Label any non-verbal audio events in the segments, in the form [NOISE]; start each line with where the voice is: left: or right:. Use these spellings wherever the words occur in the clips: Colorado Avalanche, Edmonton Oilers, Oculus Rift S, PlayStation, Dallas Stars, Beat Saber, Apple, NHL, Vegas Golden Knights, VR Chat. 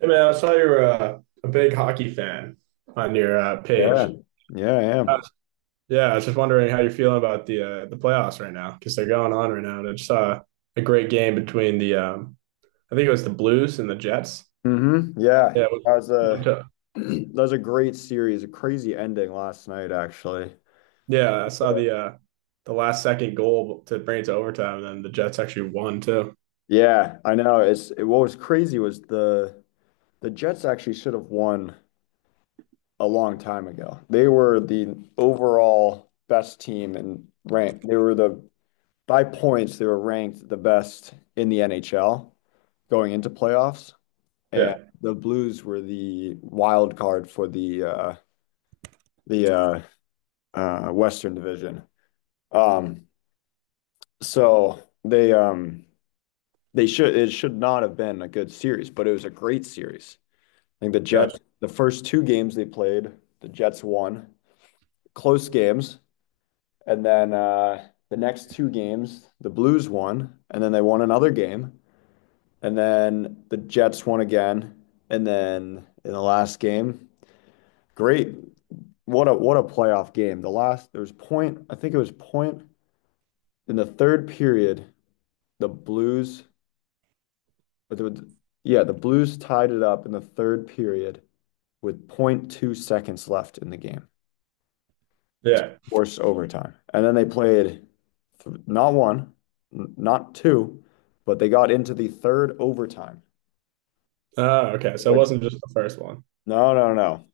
right: Hey man, I saw you're a big hockey fan on your
left: Yeah,
right: page.
left: yeah, I
right: Uh,
left: am.
right: yeah, I was just wondering how you're feeling about the the playoffs right now because they're going on right now. And I just saw a great game between the I think it was the Blues and the Jets.
left: Mm-hmm. Yeah,
right: Yeah, it was-
left: that was
right: went
left: a
right: to-
left: [CLEARS THROAT] that was a great series, a crazy ending last night, actually.
right: yeah, I saw
left: Yeah,
right: the last second goal to bring it to overtime, and then the Jets actually won too. Yeah,
left: yeah, I know. What was crazy was the Jets actually should have won a long time ago. They were the overall best team and ranked. They were the by points. They were ranked the best in the NHL going into playoffs, and
right: Yeah,
left: the Blues were the wild card for the the uh, Western Division. Um, so they should it should not have been a good series, but it was a great series. I think the Jets,
right: gotcha.
left: the first two games they played, the Jets won close games, and then the next two games the Blues won, and then they won another game, and then the Jets won again, and then in the last game, great. What a playoff game. The last there was point, I think it was point in the third period the Blues, the- yeah, the Blues tied it up in the third period with zero point 0.2 seconds left in the game,
right: Yeah.
left: forced overtime. And then they played not one, not two, but they got into the third overtime,
right: Oh, okay. So it
left: which
right: wasn't just the first one.
left: no, no, no.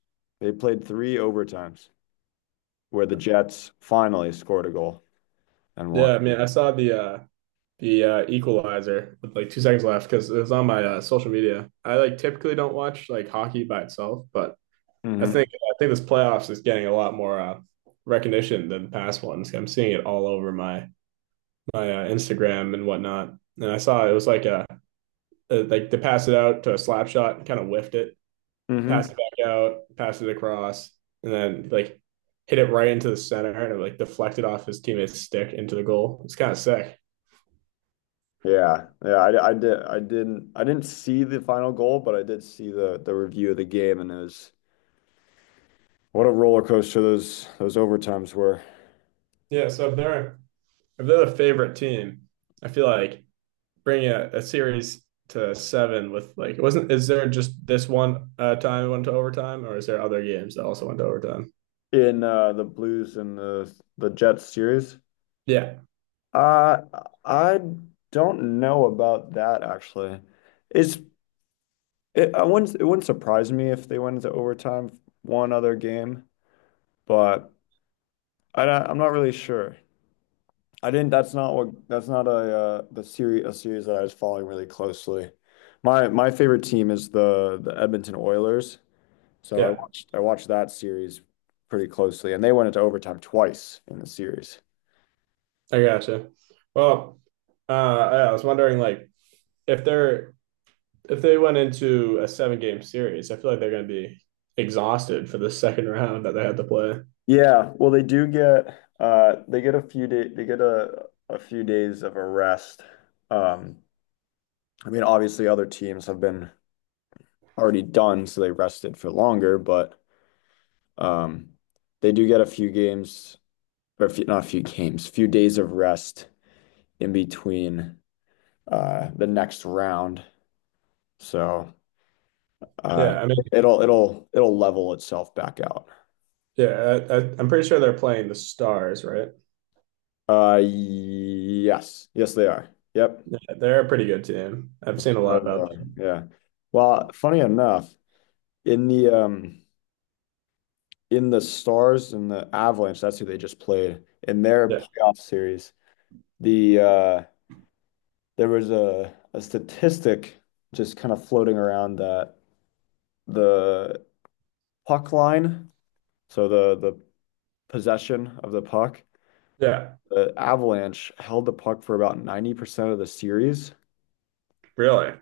left: They played three overtimes where the Jets finally scored a goal and won.
right: Yeah, I mean, I saw the Equalizer with like 2 seconds left because it was on my social media. I like typically don't watch like hockey by itself, but I
left: Hmm.
right: think I think this playoffs is getting a lot more recognition than the past ones. I'm seeing it all over my Instagram and whatnot. And I saw it was like a like to pass it out to a slap shot, kind of whiffed it,
left: Hmm.
right: pass it back out, pass it across, and then like hit it right into the center and it like deflected off his teammate's stick into the goal. It's kind of sick.
left: Yeah, yeah, I didn't see the final goal, but I did see the review of the game, and it was what a roller coaster those overtimes were
right: Yeah, so if they're the favorite team, I feel like bringing a series to 7 with like it wasn't. Is there just this one time went to overtime, or is there other games that also went to overtime?
left: in the Blues and the Jets series.
right: Yeah,
left: Uh, I don't know about that actually. It's I wouldn't it wouldn't surprise me if they went into overtime one other game, but I'm not really sure. I didn't. That's not what. That's not a series that I was following really closely. My favorite team is the Edmonton Oilers. So I
right: yeah,
left: watched I watched that series pretty closely, and they went into overtime twice in the series.
right: I gotcha. Well, yeah, I was wondering like if they're if they went into a 7 game series, I feel like they're going to be exhausted for the [LAUGHS] second round that they had to play. Yeah.
left: Yeah, well, they do get they get a few day they get a few days of a rest. Um, I mean, obviously other teams have been already done, so they rested for longer, but um they do get a few games or a few, not a few games, few days of rest in between the next round. So uh
right: Yeah, I mean,
left: it'll level itself back out.
right: yeah, I'm pretty sure they're playing the Stars, right?
left: Yes, yes, they are. Yep.
right: Yeah, they're a pretty good team. I've seen a lot
left: Stars
right: about
left: are. Yeah. Well, funny enough, in the um in the Stars and the Avalanche, that's who they just played in their
right: them.
left: playoff series. The uh there was a statistic just kind of floating around that the puck line, so the possession of the puck,
right: Yeah,
left: the Avalanche held the puck for about 90% of the series.
right: really.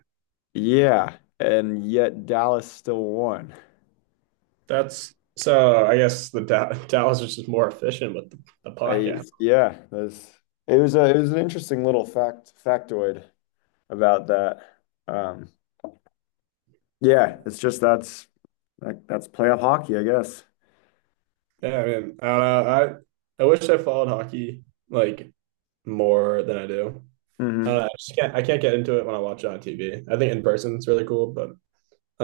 left: Yeah, and yet Dallas still won.
right: That's so. I guess the Da- [LAUGHS] Dallas is just more efficient with the puck.
left: I
right: Yeah.
left: yeah, that's it was an interesting little factoid about that. Um, yeah, it's just that's, like, that's playoff hockey, I guess.
right: Yeah. I mean, I don't know. I wish I followed hockey like more than I do. I don't
left: Hmm.
right: know. I just can't. I can't get into it when I watch it on TV. I think in person it's really cool, but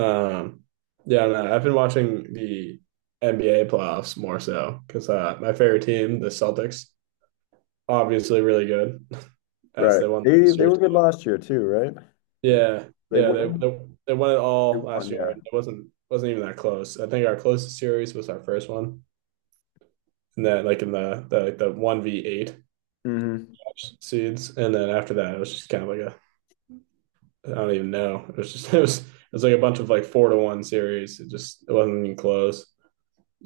right: um, yeah. I don't know. I've been watching the NBA playoffs more so because my favorite team, the Celtics, obviously really good as
left: Right.
right: they won
left: They
right: last
left: they
right: year.
left: were good last year too, right? They,
right: Yeah,
left: they
right: yeah, they
left: won.
right: they they won it
left: They
right: all last
left: won,
right: year,
left: yeah.
right: and it wasn't even that close. I think our closest series was our first one, and then like in the one v eight
left: Hmm.
right: seeds, and then after that it was just kind of like a I don't even know. It was just [LAUGHS] it was like a bunch of like 4-1 series. It just it wasn't even close,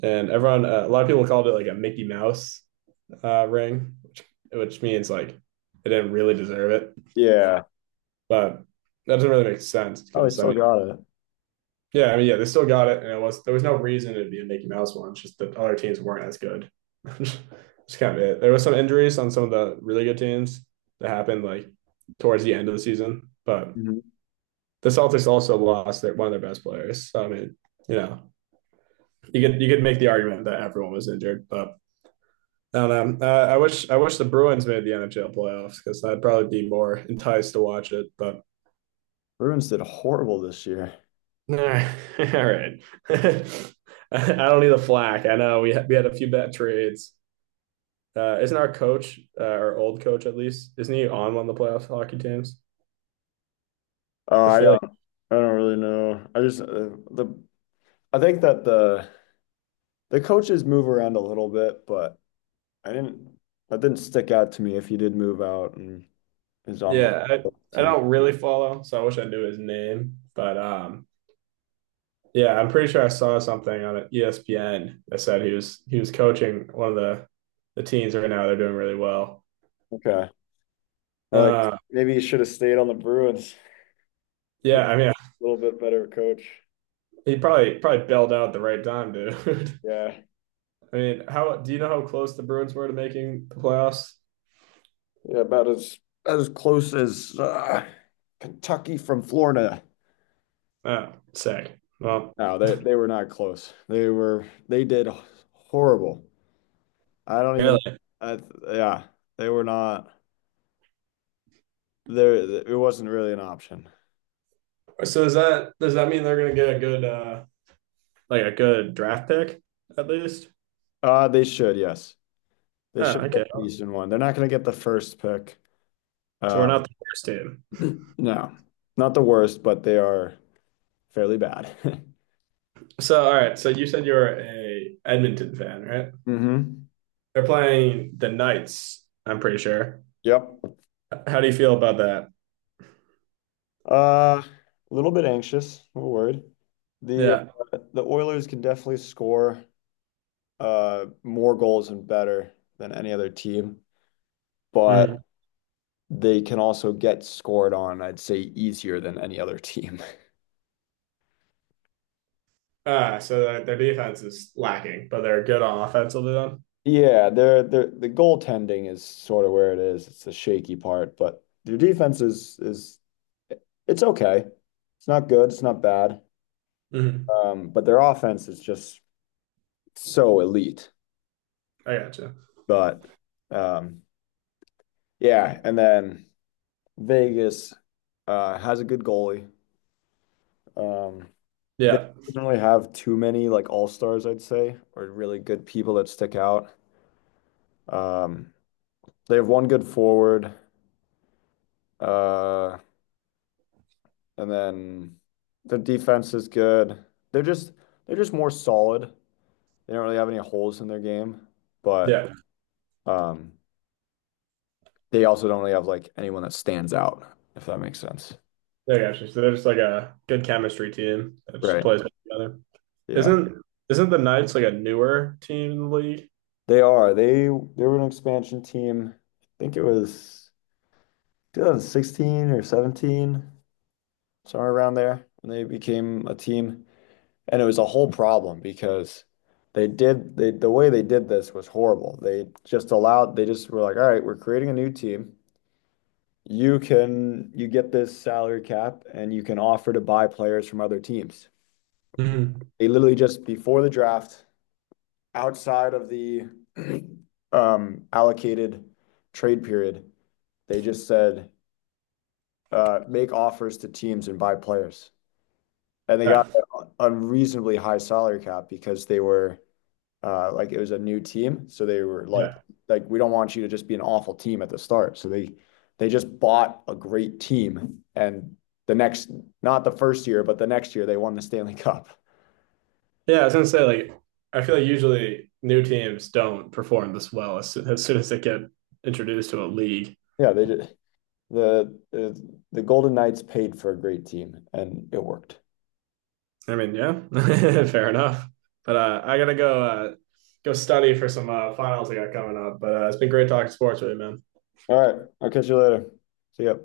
right: and everyone a lot of people called it like a Mickey Mouse ring, which means like they didn't really deserve it,
left: Yeah.
right: but that doesn't really make sense
left: Oh, they
right: because I
left: still
right: mean
left: got it.
right: yeah, I mean, yeah, they still got it, and it was there was no reason it'd be a Mickey Mouse one. It's just that other teams weren't as good. [LAUGHS] It's kind of it. There was some injuries on some of the really good teams that happened like towards the end of the season, but
left: Hmm.
right: the Celtics also lost one of their best players. So, I mean, you know, you could make the argument that everyone was injured, but I don't know. I wish the Bruins made the NHL playoffs because I'd probably be more enticed to watch it. But
left: Bruins did horrible this year.
right: all right. [LAUGHS] All right. [LAUGHS] I don't need the flack. I know we had a few bad trades. Isn't our coach, our old coach at least, isn't he on one of the playoff hockey teams?
left: Oh,
right: I
left: I
right: feel like,
left: don't I don't really know. The I think that the coaches move around a little bit, but I didn't, that didn't stick out to me if he did move out and is on
right: yeah, I,
left: one
right: I
left: team.
right: don't really follow, so I wish I knew his name. But yeah, I'm pretty sure I saw something on ESPN that said he was coaching one of the teams right now. They're doing really well.
left: Okay. Well, like
right: Uh,
left: maybe he should have stayed on the Bruins. [LAUGHS] A
right: yeah, I mean,
left: little bit better coach.
right: he probably bailed out at the right time, dude. [LAUGHS]
left: Yeah.
right: I mean, how do you know how close the Bruins were to making the playoffs?
left: Yeah, about as close as Kentucky from Florida.
right: Oh, sick. Well,
left: No, they were not close. They did horrible. I don't even
right: really.
left: I th- Yeah, they were not there. It wasn't really an option.
right: So is that does that mean they're gonna get a good like a good draft pick at least?
left: They should, yes. They
right: Oh,
left: should get
right: okay.
left: the Eastern one. They're not going to get the first pick.
right: So we're
left: Um,
right: not the worst team.
left: [LAUGHS] [CLEARS THROAT] No, not the worst, but they are fairly bad.
right: So all right. So you said you're a Edmonton fan, right?
left: [LAUGHS] Hmm.
right: They're playing the Knights. I'm pretty sure.
left: Yep.
right: How do you feel about that?
left: A little bit anxious, a little worried. The
right: Yeah.
left: the Oilers can definitely score more goals and better than any other team, but
right: Mm-hmm.
left: they can also get scored on, I'd say, easier than any other team. [LAUGHS]
right: Ah, so their defense is lacking, but they're good on offense. Will be done.
left: Yeah, the goaltending is sort of where it is. It's the shaky part, but their defense is it's okay. It's not good, it's not bad.
right: Mm-hmm.
left: But their offense is just so elite.
right: I gotcha.
left: But um, yeah, and then Vegas has a good goalie. Um, Vegas
right: Yeah.
left: doesn't really have too many like all-stars, I'd say, or really good people that stick out. Um, they have one good forward, uh, and then the defense is good. They're just they're just more solid. They don't really have any holes in their game, but
right: Yeah.
left: um, they also don't really have like anyone that stands out, if that makes sense.
right: Yeah, gotcha. So they're just like a good chemistry team that just
left: Right.
right: plays well together.
left: Yeah.
right: Isn't isn't the Knights like a newer team in the league?
left: They are. They were an expansion team. I think it was 2016 or 17, somewhere around there, when they became a team. And it was a whole problem because the way they did this was horrible. They just were like, all right, we're creating a new team. You get this salary cap and you can offer to buy players from other teams.
right: Mhm.
left: They literally just before the draft outside of the [CLEARS THROAT] allocated trade period, they just said, "Make offers to teams and buy players." And they got
right: Yeah.
left: unreasonably high salary cap because they were like it was a new team, so they were like,
right: Yeah.
left: "We don't want you to just be an awful team at the start." So they just bought a great team, and the next, not the first year, but the next year, they won the Stanley [LAUGHS] Cup.
right: Yeah, I was gonna say like I feel like usually new teams don't perform this well as soon soon as they get introduced to a league.
left: Yeah, they just, the Golden Knights paid for a great team, and it worked.
right: I mean, yeah, [LAUGHS] fair enough. But I gotta go go study for some finals I got coming up. But it's been great talking sports with you, man.
left: All right. I'll catch you later. See ya.